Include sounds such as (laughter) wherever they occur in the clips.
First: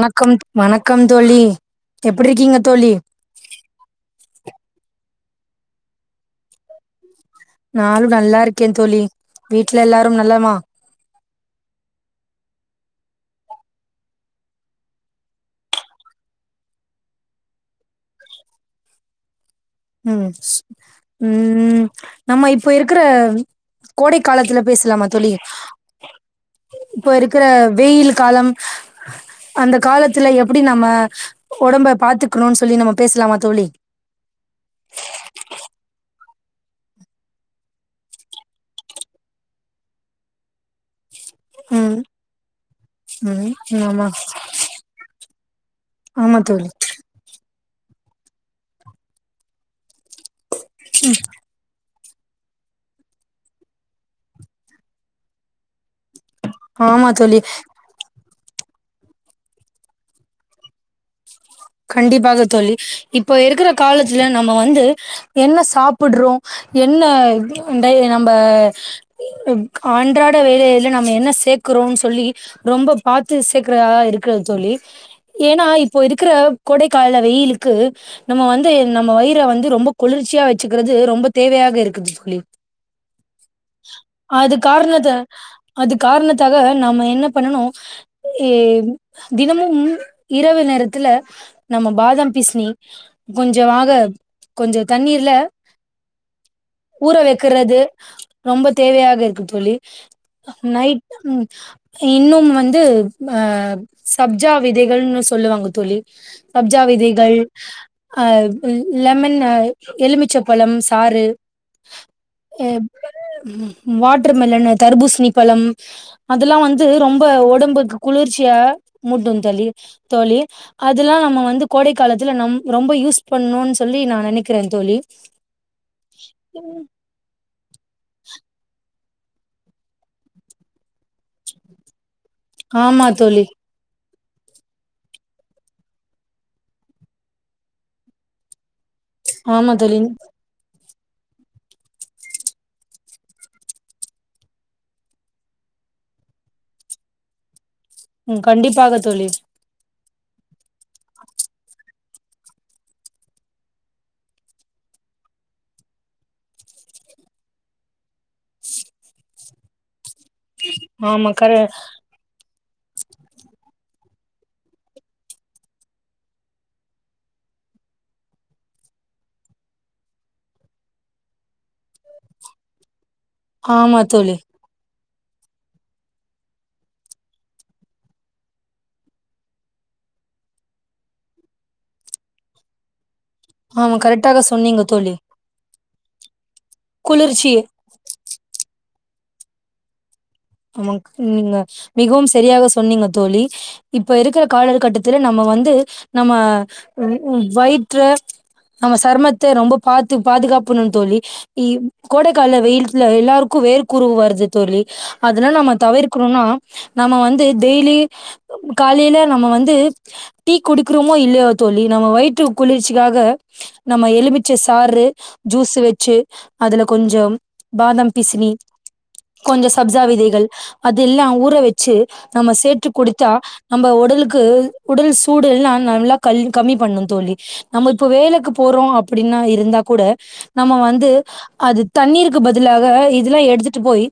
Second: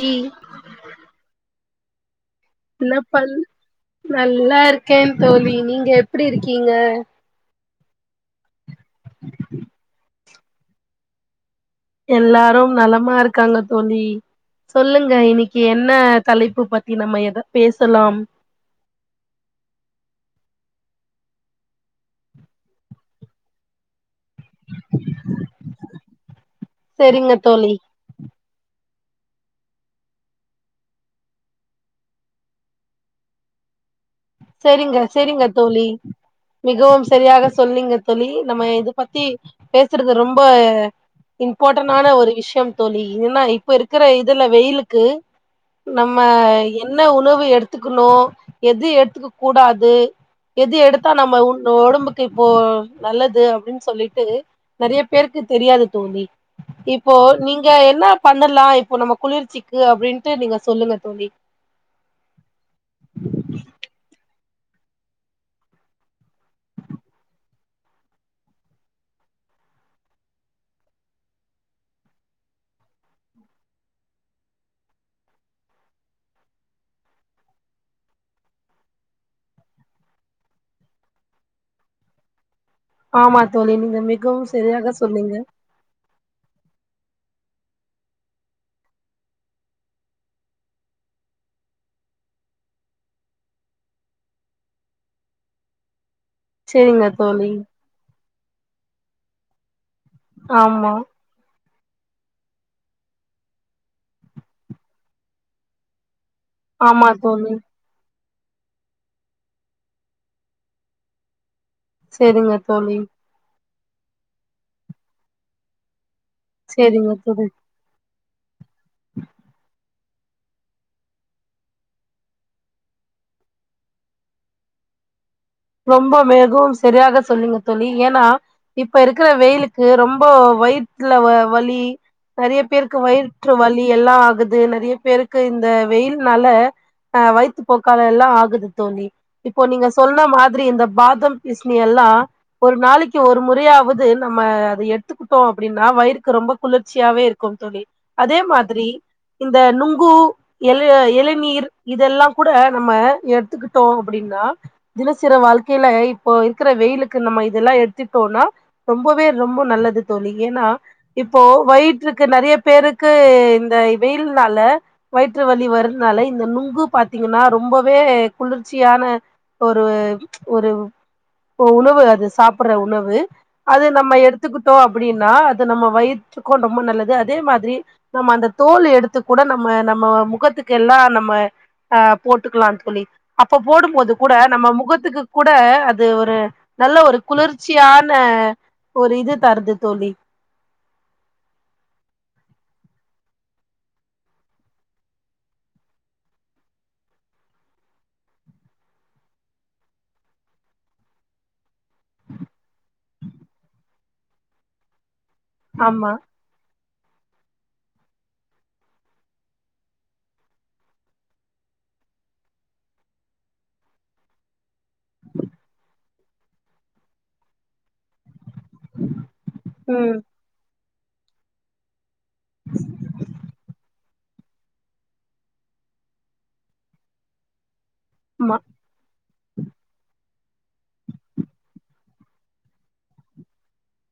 ழி வணக்கம் தோழி எப்டி இருக்கீங்க தோழி என்ன பல் நல்லா இருக்கே தோழி நீங்க எப்டி இருக்கீங்க நா நல்லா இருக்கே தோழி வீட்ல எல்லாரும் நலமா எல்லாரும் நலமா இருக்காங்க தோழி சொல்லுங்க இன்னைக்கி என்ன தலைப்பு பத்தி நம்ம எத பேசலாம் ம் சொ ம் நம்ம இப்ப இருக்கிற கோடைக் காலத்துல பேசலாமா தோழி இப்ப செரிங்க இருக்கிற தோழி வெயில் காலம் அந்த காலத்துல எப்டி நம்ம ஒடம்ப பாத்துக்குனுன் சொல்லி நம்ம பேசலாமா தோழி செரிங்க செரிங்க தோழி மிகவும் சரியாக சொன்னீங்க தோழி நம்ம இத பத்தி பேசுறது ரொம்ப ம் இம்பார்ட்டனான ஒரு விஷ்யம் தோழி ஏன்னா ம் இப்ப இருக்கற ஆமா இதுல வெயிலுக்கு நம்ம ஆமா தோழி என்ன உணவு எடுத்துக்குணு எது எடுத்துக்க கூடாது எது எடுத்தா நம்ம உன்ன ஒடம்புக் க்கு இப்போ நல்லது அப்டின் சொல்லிட்டு நறைய பேருக்கு தெரியாது தோழி ஆமா இப்போ தோழி நீங்க என்னா பண்ணலா இப்போ நம்ம குளிர்ச்சிக்கு அப்டின்ட்டு நீங்க சொல்லுங்க தோழி கண்டிப்பாக தோழி இப்போ இருக்கிற காலத்துல நாம வந்து என்ன சாப்பிட்றோ என்ன இந்த நம்ப ஆன்றாட வேலையில நம்ம என்ன சேக்குறோன் சொல்லி ரொம்ப பாத்து சேக்கற இருக்கிறது தோழி ஏன்னா இப்போ இருக்கிற கோடைக்கால வெயிலுக்கு நம்ம வந்து நம்ம வயிற வந்து ரொம்ப குளிர்ச்சியா வச்சுக்கிறது ரொம்ப தேவையாக இருக்குது தோழி ஆமா தோழி நீங்க மிகவும் அது சரியாக காரணத்த சொன்னீங்க அது காரணத்தாக நாம என்ன பண்ணனு ஏ தினமும் இரவு நேரத்துல நம்ம பாதாம் பீஸினி கொஞ்சமாக கொஞ்ச தண்ணீர்ல செரிங்க ஊற தோழி வெக்குறது ரொம்ப தேவையாக இருக்கு தோழி ஆமா நைட் ம் இன்னும் வந்து அ சப்ஜா விதைகள்னு சொல்லுவாங்க தோழி சப்ஜா ஆமா விதைகள் தோழி அ லெமன் எலுமிச்சப்பழம் சாறு செரிங்க அ தோழி வாட்ரு மெலனு தர்பூசணி பழம் அதெல்லா வந்து செரிங்க ரொம்ப தோழி உடம்புக்கு குளிர்ச்சியா மூட்டுந் தோழி தோழி அதுல்லா நம்ம வந்து கோடை காலத்துல நம் ரொம்ப யூஸ் பண்ணணுன்னு சொல்லி நா நெனைக்கிற தோழி ரொம்ப மெகவும் சரியாக சொன்னிங்க தோழி ஏன்னா இப்ப இருக்கிற வெயிலுக்கு ரொம்ப வயித்ல வலி நறைய பேருக்கு ஆமா தோழி வயிற்று வலி எல்லா ஆகுது நெறைய பேருக்கு இந்த வெயில்னால அ வயித்து போக்கால எல்லா ஆகுது தோழி இப்போ ஆமா நீங்க தோழி சொன்ன மாறி திரி இந்த பாதாம் பிசனி எல்லா ஒரு நாளைக்கு ஒரு முறையாவது நம்ம அத எடுத்துக்கிட்டோ அப்டின்னா வயிறுக்கு ரொம்ப குளிர்ச்சியாவே இருக்கும் தோழி அதே ம் மாத்ரி கண்டிப்பாக தோழி இந்த நுங்கு எழு இளநீர் இதெல்லா கூட நம்ம எடுத்துக்கிட்டோ அப்டின்னா சிற வாழ்க்கையில இப்போ இருக்கிற வெயிலுக்கு நம்ம இதெல்லா எடுத்துட்டோனா ரொம்பவே ரொம்போ நல்லது தோழி ஏன்னா ஆமா இப்போ கர வயிற்க்கு நறைய பேருக்கு இந்த வெயில்னால வயிற்று வலி வருதுனால இந்த நுங்கு பாத்திங்கன்னா ரொம்பவே குளிர்ச்சியான ஒரு ஒரு ஒரு உணவு அது சாப்பட்ற உணவு அது ஆமா நம்ம தோழி எடுத்துக் தோ அப்டின்னா அது நம்ம வயிற்றுக்கு ரொம்ப நல்லது அதே மாதிரி நம்ம அந்த தோல் எடுத்து கூட நம்ம நம்ம முகத்துக்கு எல்லா நம்ம ஆ போட்டுக்கலா தோழி அப்ப ஆமா போடும்போது கூட கரெக்டாக நம்ம சொன்னீங்க முகத் தோழி கூட அது ஒரு நல்ல ஒரு குளிர்ச்சி குளிர்ச்சியான ஒரு இது தருது தோழி ஆமா (inaudible) நீங்க மிகவும் செரியாக சொன்னீங்க தோழி இப்ப இருக்கற கால கட்டத்துல நம்ம வந்து நம்ம வ் வ் வயிற்று நம்ம சர்மத்த ரொம்ப பாத்து பாதுகாப்பணு தோழி இ கோடைக்கால வெயில்த்துல எல்லாருக்கு வேர்க்குரு வருது தோழி அதல்லா நம்ம ஆமா தவிர்க்கணுன்னா நம்ம வந்து டெய்லி காலைல நம்ம வந்து டீ குடுக்குறமோ இல்லையோ தோழி நம்ம வயிற்றுக் குளிர்ச்சிக்காக நம்ம எலுமி ச்ச சாறு ஜூஸு வெச்சு அதுல கொஞ்சம் பாதாம் பிசினி கொஞ்சம் சப்ஜா ம் விதைகள் அதெல்லா ஊற வெ ச்சு நம்ம சேற்று குடித்தா நம்ப ஒடலுக்கு உடல் சூடுல்லா நல்லா கல் கம்மி பண்ணுந் தோழி நம்ம இப்ப வேலைக்கு ஆமா போறோ அப்டின்னா இருந்தா கூட நம்ம வந்து அது தண்ணீருக்கு பதிலாக இதல்லா எடுத்துட்டு போய்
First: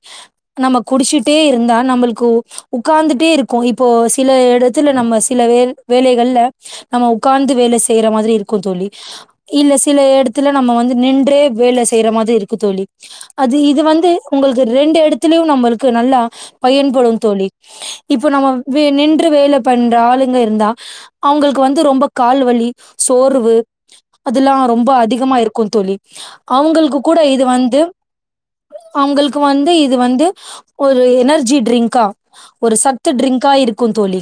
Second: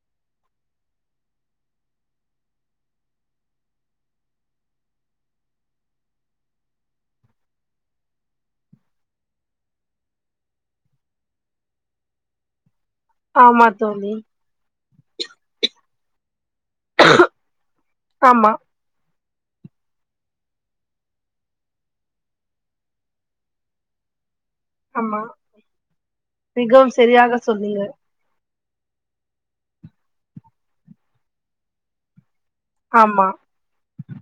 நம்ம குடிச்சிட்டே இருந்தா நம்மளுக்கு உக்காந்துட்டே இருக்கோ இப்போ சில எடத்துல நம்ம சில வேர் வேலைகள்ல நம்ம உக்காந்து வேலை செய்ற மாதிரி இருக்கு தோழி இல்ல சில எடத்துல நம்ம வந்து நின்றே வேல செய்ற மாதிரி இருக்கு தோழி அது ஆமா இது வந்து தோழி உங்களுக்கு ரெண்டு எடத்துலயு நம்பளுக்கு நல்லா பயன்படும் தோழி இப்ப நம்ம ஆமா வி நின்று வேல பண்ற ஆளுங்க இருந்தா அவங்களுக்கு வந்து ரொம்ப கால் வலி சோர்வு அதல்லா ரொம்ப ஆமா அதிகமா இருக்கு தோழி மிகவும் அவுங்களுக்கு கூட சரியாக இது வந்து சொன்னீங்க அவுங்களுக்கு வந்து இது வந்து ஒரு எனர்ஜி ட்ரிங்க்கா ஒரு சத்து ஆமா ட்ரிங்க்கா இருக்குந் தோழி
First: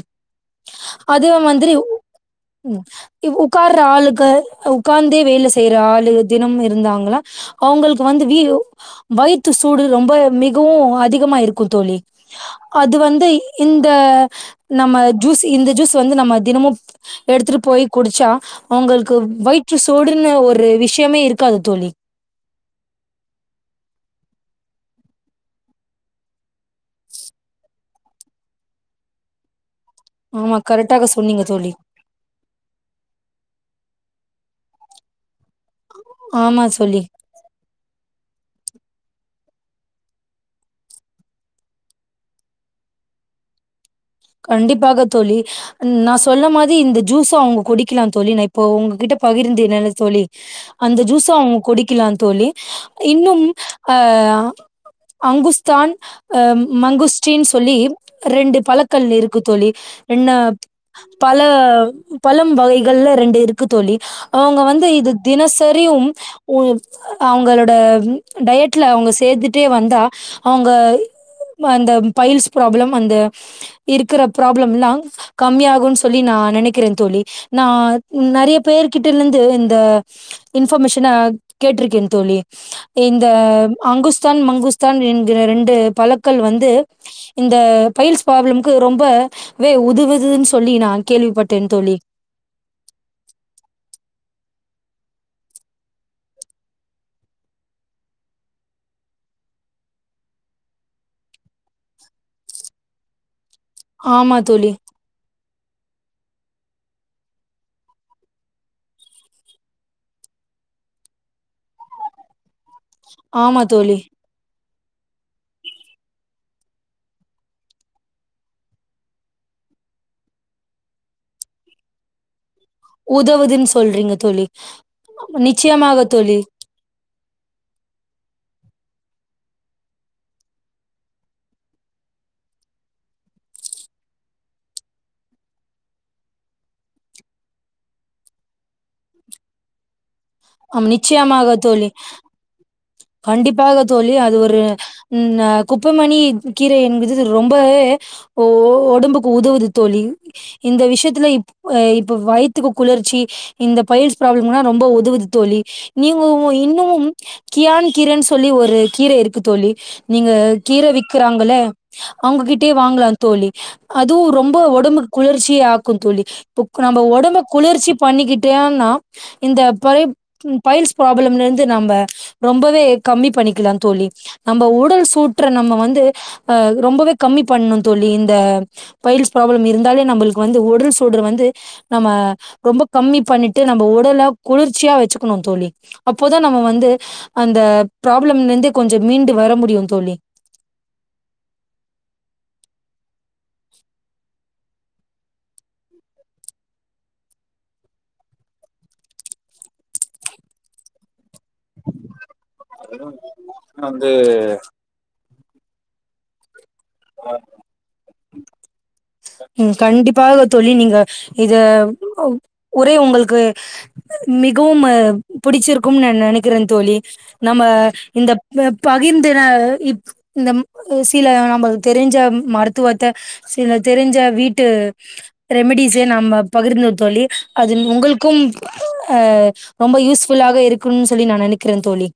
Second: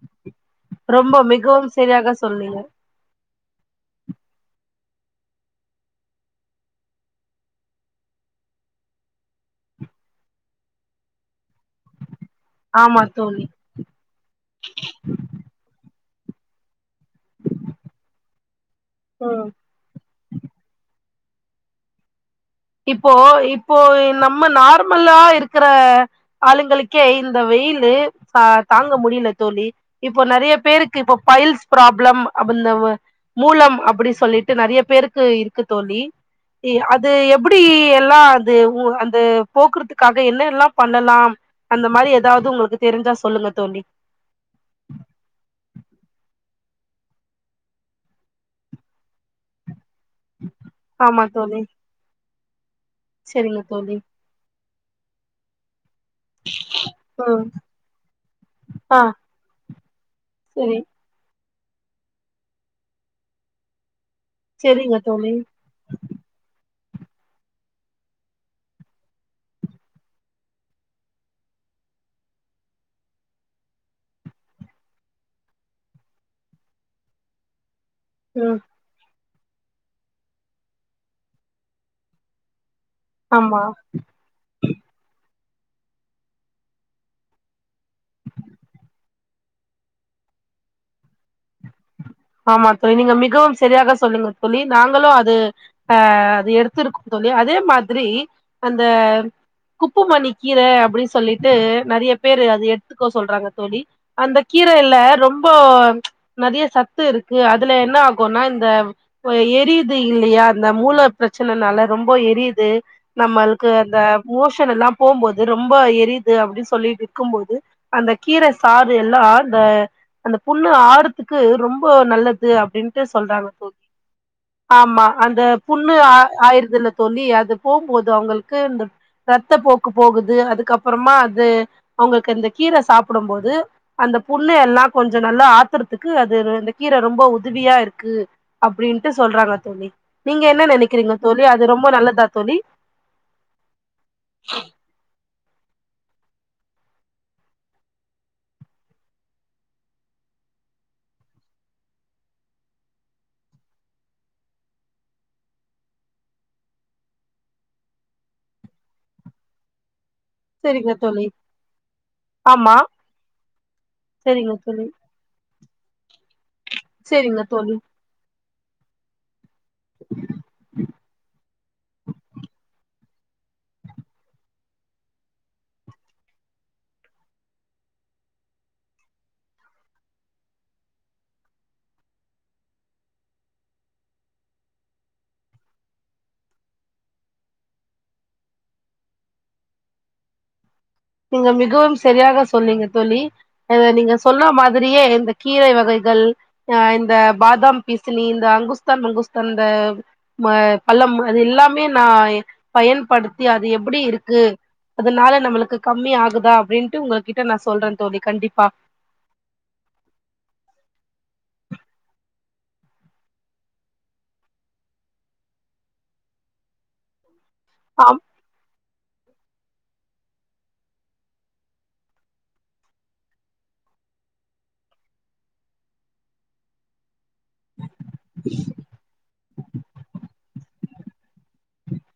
ரொம்ப அதே மிகவும் மந்திரி சரியாக சொன்னீங்க ம் இவ் உக்கார்ற ஆளுக்கு உக்காந்தே வேல செய்ற ஆளுக தினமு இருந்தாங்களா அவங்களுக்கு வந்து வி வயித்து சூடு ரொம்ப மி கவு அதிகமா இருக்கு தோழி அது ஆமா வந்து தோழி இந்த நம்ம ஜூஸ் இந்த ஜூஸ் வந்து நம்ம தினமு எடுத்துட்டு போய் குடிச்சா அவங்களுக்கு ம் வயிற்று சூடுன்னு ஒரு விஷயமே இருக்காது தோழி இப்போ இப்போ நம்ம நார்மல்லா இருக்கற ஆளுங்களுக்கே இந்த வெயிலு சா தாங்க முடில தோழி இப்ப நெறைய ஆமா பேருக்கு கரெக்டாக இப்ப சொன்னீங்க பைல்ஸ் தோழி ப்ராப் ளம் அப்ப இந்த வ மூலம் அப்படி சொல்லிட்டு நறைய பேருக்கு இருக்கு தோழி ஆமா சோழி இத எப்புடி எல்லா அது உ அந்த போக்குறதுக்காக என்ன எல்லா பண்ணலாம் அந்த மாரி எதாவது உங்களுக்கு தெரிஞ்சா சொல்லுங்க தோழி கண்டிப்பாக தோழி ன் நா சொன்ன மாரி இந்த ஜூஸ அவுங்க குடிக்கலா தோழி நா இப்போ உங்ககிட்ட பகிர்ந்தின்னல்ல தோழி அந்த ஆமா ஜூஸ அவுங்க தோழி குடிக்கலா தோழி இன்னும் சரிங்க அ தோழி அங்குஸ்தான் அ ம் மங்குஸ்டின் சொல்லி ரெண்டு பழக் ஆ க்கள் இருக்குத்தோழி என்ன சரி பழ பழம் வகைகள்ல ரெண்டு இருக்கு தோழி அவுங்க வந்து சரிங்க இது தோழி தினச் சரியும் உ அவங்களோட டயட்ல அவுங்க சேத்துட்டே வந்தா அவுங்க அந்த பைல்ஸ் ப்ராப்ளம் அந்த இருக்கிற ப்ராப்ளம்லா கம்மியாகுன் சொல்லி நா நெனைக்கிறேந் தோழி நா ம் நெறையப் பேர்கிட்டல்னந்து இந்த இன்ஃபர்மேஷனா கேட்ருக்கேன் தோழி இந்த ஆமா அங்குஸ் தான் மங்குஸ்தான் என்கிற ரெண்டு பழக்கள் வந்து இந்த பைல்ஸ் பிராப்ளம் கு ரொம்பவே உதவுதுன் சொல்லி நா கேள்விப்பட்டேன் தோழி ஆமாத் தோழி நீங்க மிகவும் செரியாக சொல்லுங்க தோழி நாங்களு அது ஆ அது எடுத்திருக்கோ தோழி அதே மாதிரி அந்த குப்புமணிக் கீர அப்புடி சொல்லிட்டு நெறையப் பேரு அது எடுத்துக்கோ சொல்றாங்க தோழி ஆமா அந்தக் தோழி கீரயில ரொம்போ நெறைய சத்து இருக்கு அதுல என்ன ஆகுன்னா இந்த (unintelligible) எரியுது இல்லியா அந்த மூலப் பிரச்சனனால ரொம்ப எரியுது ஆமா நம்மளுக்கு தோழி அந்த மோஷன் எல்லாம் போம்போது ரொம்ப எரியுது அப்டின் சொல்லிட்டு இக்கும்போது அந்த கீர சாறு எல்லா அந்த அந்தப் புண்ணு ஆறுத் துக்கு ரொம்ப நல்லது அப்டின் ட்டு சொல்றாங்க உதவுதுன்னு தோழி சொல்றீங்க தோழி ஆமா அந்த புண்ணு நிச்சயமாக ஆ தோழி ஆயிருதுல்லத் தோழி அதுப் போம்போது அவுங்கள்க்கு இந்தப் ரத்த போக்கு போகுது அதுக்கப்புறமா அது அவுங்கள்க்கு இந்தக் கீர சாப்புடும்போது அந்தப் புண்ணு எல்லாக் கொஞ்சோ நல்லா ஆத்தருத் துக்கு அதுரு இந்தக் கீர ரொம்போ உதவியா இருக்கு அப்டின்ட்டு சொல்றாங்கத் தோழி நீங்க என்ன ஆம் நெனைக்கிறீங்கத் தோழி நிச்சயமாக அது ரொம்ப நல்லதாத் தோழி கண்டிப்பாக தோழி அது ஒரு இன்ன குப்பமேணி கீரை என்பது ரொம்பவே ஓ ஓ ஒடம்புக்கு உதவுது தோழி இந்த விஷ்யத்துல இப் அ இப்ப வயித்துக்கு குளர்ச்சி இந்த பயில்ஸ் ப்ராப்ளம்னா ரொம்ப உதவுது தோழி நீங்கோவ் இன்னமும் கியான் கீரன் சொல்லி ஒரு கீர இருக்கு தோழி நீங்க கீர செரிங்க தோழி வி்க்கிறாங்கள அவுங்ககிட்டியே ஆமா வாங்கலாந் தோழி அதுவு செரிங்க ரொம்ப தோழி ஒடம்புக்கு குளிர்ச்சியாக்குந் தோழி இப்போக் நம்ம ஒடம்ப செரிங்க தோழி குளிர்ச்சி பண்ணிகிட்டேன்னா இந்த பறையப் ம் பயில்ஸ் ப்ராப்ளம்லருந்து நம்ம ஏக் கம்மி பண்ணிக்கிலாந் தோழி நம்ப உடல் சூற்ற நம்ம வந்து அ ரொம்பவேக் கம்மி பண்ணுந் தோழி இந்த பயில்ஸ் ப்ராப்ளம் இருந்தாலே நம்பளுக்கு வந்து உடல் சூடுற வந்து நம்ம ரொம்பக் கம்மி பண்ணிட்டு நம்ப உடலக் குளிர்ச்சியா வெச்சுகுணுந் தோழி அப்போதா நம்ம வந்து அந்த ப்ராப்ளம்னந்து கொஞ்சம் மீண்டு வர முடியுந் தோழி நீங்க மிகவும் சரியாக சொன்னிங்க தோழி அத நீங்க சொல்னா மாதிரியே இந்தக் கீரை வகைகள் அ இந்த பாதாம் பீசினி இந்த அங்குஸ்தான் மங்குஸ்தான் இந்த ம் பழ்ழம் அது எல்லாமே நா பயன்படுத்தி அது எப்டி இருக்கு அதுனால நம்மளுக்கு கம்மி ஆகுதா அப்டின்ட்டு உங்க கிட்ட நா சொல்றேந் தோழி கண்டிப்பா ம் கண்டிப்பாக தோழி நீங்க இத உரை உங்கள்க்கு மிகவும் புடிச்சிருக்கும்னு நா நெனைக்கிறே தோழி நம்ம ஆமா இந்த ப பகிர்ந்தின இப் இந்த சில நம்மள் தெரிஞ்ச மருத்துவத்த சில தெரிஞ்ச வீட்டு ரெமடிஸே நம்ம பகிர்ந்தோ தோழி அது உங்களுக்கு ஆ ரொம்ப யூஸ்ஃபுல்லாக இருக்கும்னு தோழி நா நெனைக்கிறே தோழி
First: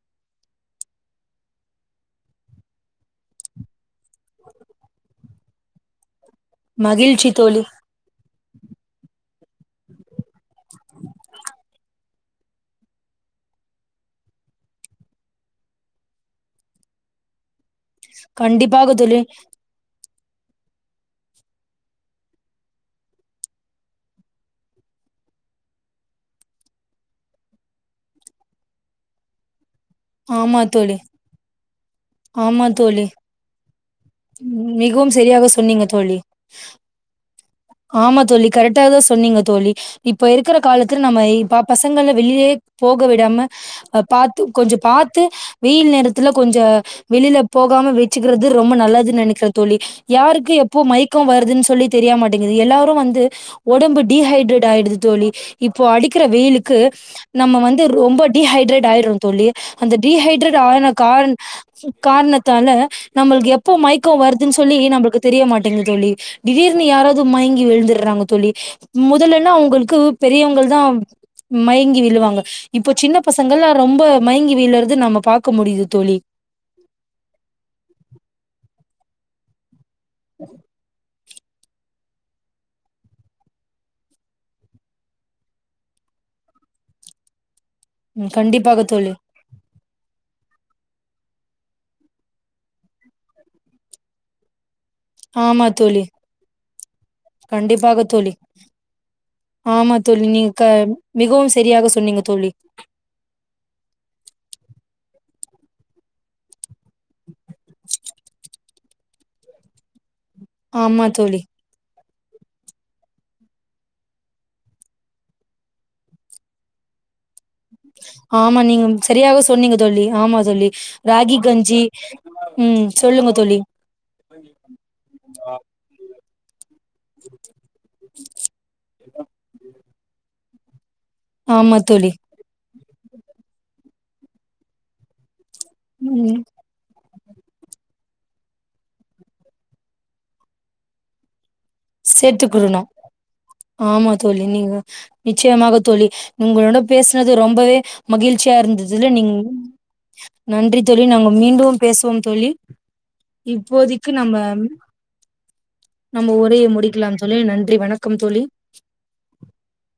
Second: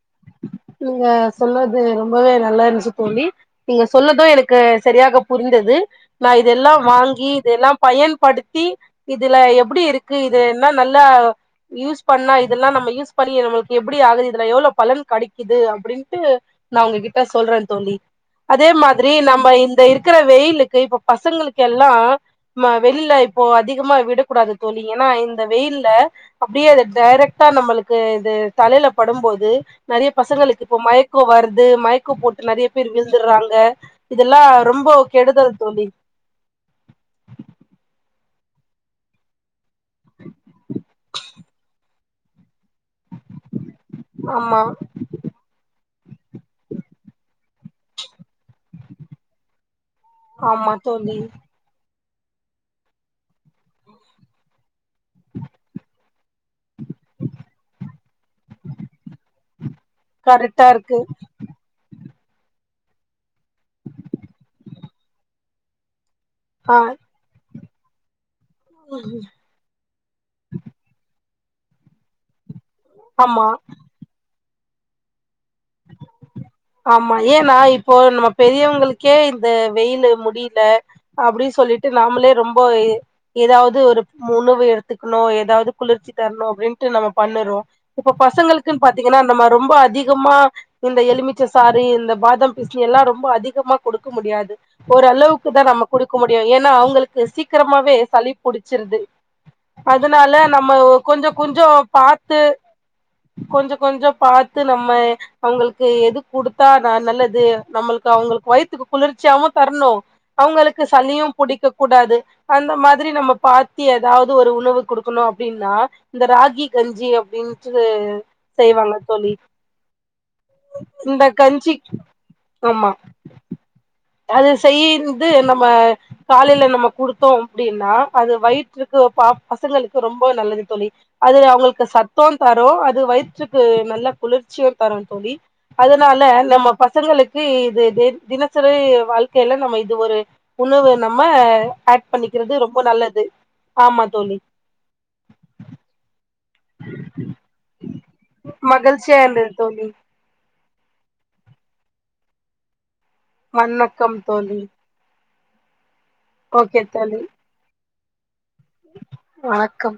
நீங்க சொல்லுங்க ரொம்பவே நல்லா இருந்துச்சு தோழி நீங்க சொன்னது எனக்கு செரியாக புரிந்தது நா இதெல்லா வாங்கி மகிழ்ச்சி தோழி. இதெல்லா பயன்படுத்தி இதுல எப்டி இருக்கு இது என்ன நல்லா யூஸ் பண்ணா இதெல்லாம நம்ம யூஸ் பண்ணி நமக்கு எப்டி ஆகுது இதுல எவ்ளோ பலன் கடி க்கிது அப்டின்ட்டு நா உங்ககிட்ட சொல்றே தோழி அதே கண்டிப்பாக மாதிரி தோழி. நம்ம இந்த இரு க்குற வெயிலுக்கு இப்ப பசங்களுக்கு எல்லா ம்ம வெளில இப்போ அதிகமா விட கூடாது தோழி ஏன்னா இந்த வெயில்ல அப்டியே அத டைரக்ட்டா நம்மளுக்கு இது தலையில படும்போது நெறைய ஆமா பசங்களுக்கு இப்போ தோழி. மயக்கொ வருது மய க்கு போட்டு ஆமா நெறைய பேர் தோழி. விழுந்துடுறாங்க இதெல்லா ரொம்பொ மிகவும் சரியாக கெடுதல் தோழி சொன்னீங்க ஆமா தோழி கரெக்டா தா சொன்னீங்க தோழி இப்ப இருக்குற காலத்துல நம்ம இப்ப பசங்கல வெளிலேயே போக விடாம அ பாத்து ஆமா கொஞ்ச பாத்து வெயில் நேரத்துல கொஞ்ச வெளில போகாம வெச்சுக்குறது ரொம்ப நல்லதுன் நெனைக்கிற தோழி யாருக்கு ஆமா எப்போ தோழி மயக்க வருதுன் சொல்லி தெரியா மாட்டேங்குது எல்லாரு வந்து ஒடம்பு டீஹைட்ரேட் ஆயிடுது தோழி இப்போ அடிக்கிற வெயிலுக்கு நம்ம வந்து ரொம்ப டிஹைட்ரேட் ஆயிடுரோ தோழி அந்த டீஹைட்ரேட் கரெக்டா ஆன இருக்கு காரண் காரணத்தால நம்மளுக்கு எப்போ மயக்கொ வருதுன் சொல்லி நம்மளுக்கு தெரியமாட்டேங்குது தோழி ஆ திடீர்னு யாராவது மயங்கி விழுந்துடுறாங்க தோழி முதல்லன்னா அவுங்களுக்கு பெரியவங்கள் தா மயங்கி விழுவாங்க இப்போ சின்ன ஆமா பசங்கள்லா ரொம்ப மயங்கி விழறது நம்ம பாக்க முடியுது தோழி ஆமா ஏன்னா இப்போ நம்ம பெரியவங்களுக்கே இந்த வெயிலு முடில அப்டி சொல்லிட்டு நாமளே ரொம்ப இ எதாவது ஒரு உணவு எடுத்துக்ணு எதாவது குளிர்ச்சி தர்ணு அப்டின்ட்டு நம்ம பண்ணுறோ இப்போ ம் கண்டிப்பாக பசங்களுக்குன் தோழி பாத்தீங்கன்னா நம்மா ரொம்ப அதிகமா இந்த எலுமிச்ச சாறு இந்த பாதாம் பீஸ்னி எல்லா ரொம்ப அதிகமா கொடுக்க முடியாது ஓர் அளவுக்கு தா ஆமா நம்ம தோழி குடுக்க முடியு ஏன்னா அவங்களுக்கு சீக்கிரமாவே கண்டிப்பாக தோழி சளி புடிச்சிருது ஆமா தோழி அதனால நீங்க க நம்ம ஓ கொஞ்சொ மிகவும் கொஞ்சொ சரியாக சொன்னீங்க பாத்து தோழி கொஞ்சொ கொஞ்சொ பாத்து நம்ம அவங்களுக்கு எது குடுத்தா நா நல்லது நம்மளுக்கு அவங்களுக்கு வயத்துக்கு குளிர்ச்சியாவு தர்ணு அவங்களுக்கு ஆமா சளியு தோழி புடிக்கக் கூடாது அந்த மாதிரி நம்ம பாத்து ஏதாவது ஒரு உணவு குடுக்கணு அப்டின்னா இந்த ராகி கஞ்சி அப்டின் ஆமா நீங்க சரியாக சொன்னீங்க தோழி ஆமா தோழி ராகி கஞ்சி ம் ஆமா சொல்லுங்க தோழி அது செய்யுந்து நம்ம காலையில நம்ம குடுத்தோ அப்டின்னா அது வயி ற்றுக்கு பா பசங்களுக்கு ரொம்ப நல்லது தோழி அதுல ஆமா அவங்களுக்கு தோழி சத்தோ தரு அது வயிற்றுக்கு நல்லா குளிர்ச்சியு தரு தோழி அதனால ம் நம்ம பசங்களுக் இ இது இது தினசரி வாழ்க்கையில நம்ம இது ஒரு உணவு நம்ம ஆட் பண்ணிக்கிறது ரொம்ப சேத்துக்கிடணு நல்லது ஆமா தோழி நீங்க நிச்சயமாக தோழி உங்களோட பேசுனது ரொம்பவே மகிழ்ச்சியா இருந்ததுல மகிழ்ச்சியா நீங் இருந்தது தோழி நன்றி தோழி நாங்க மீண்டுவு பேசுவோ தோழி இப்போதைக்கி வணக்கம் நம்ம தோழி நம்ம ஒரைய முடிக்கலா தோழி நன்றி வணக்கம் தோழி வணக்கம்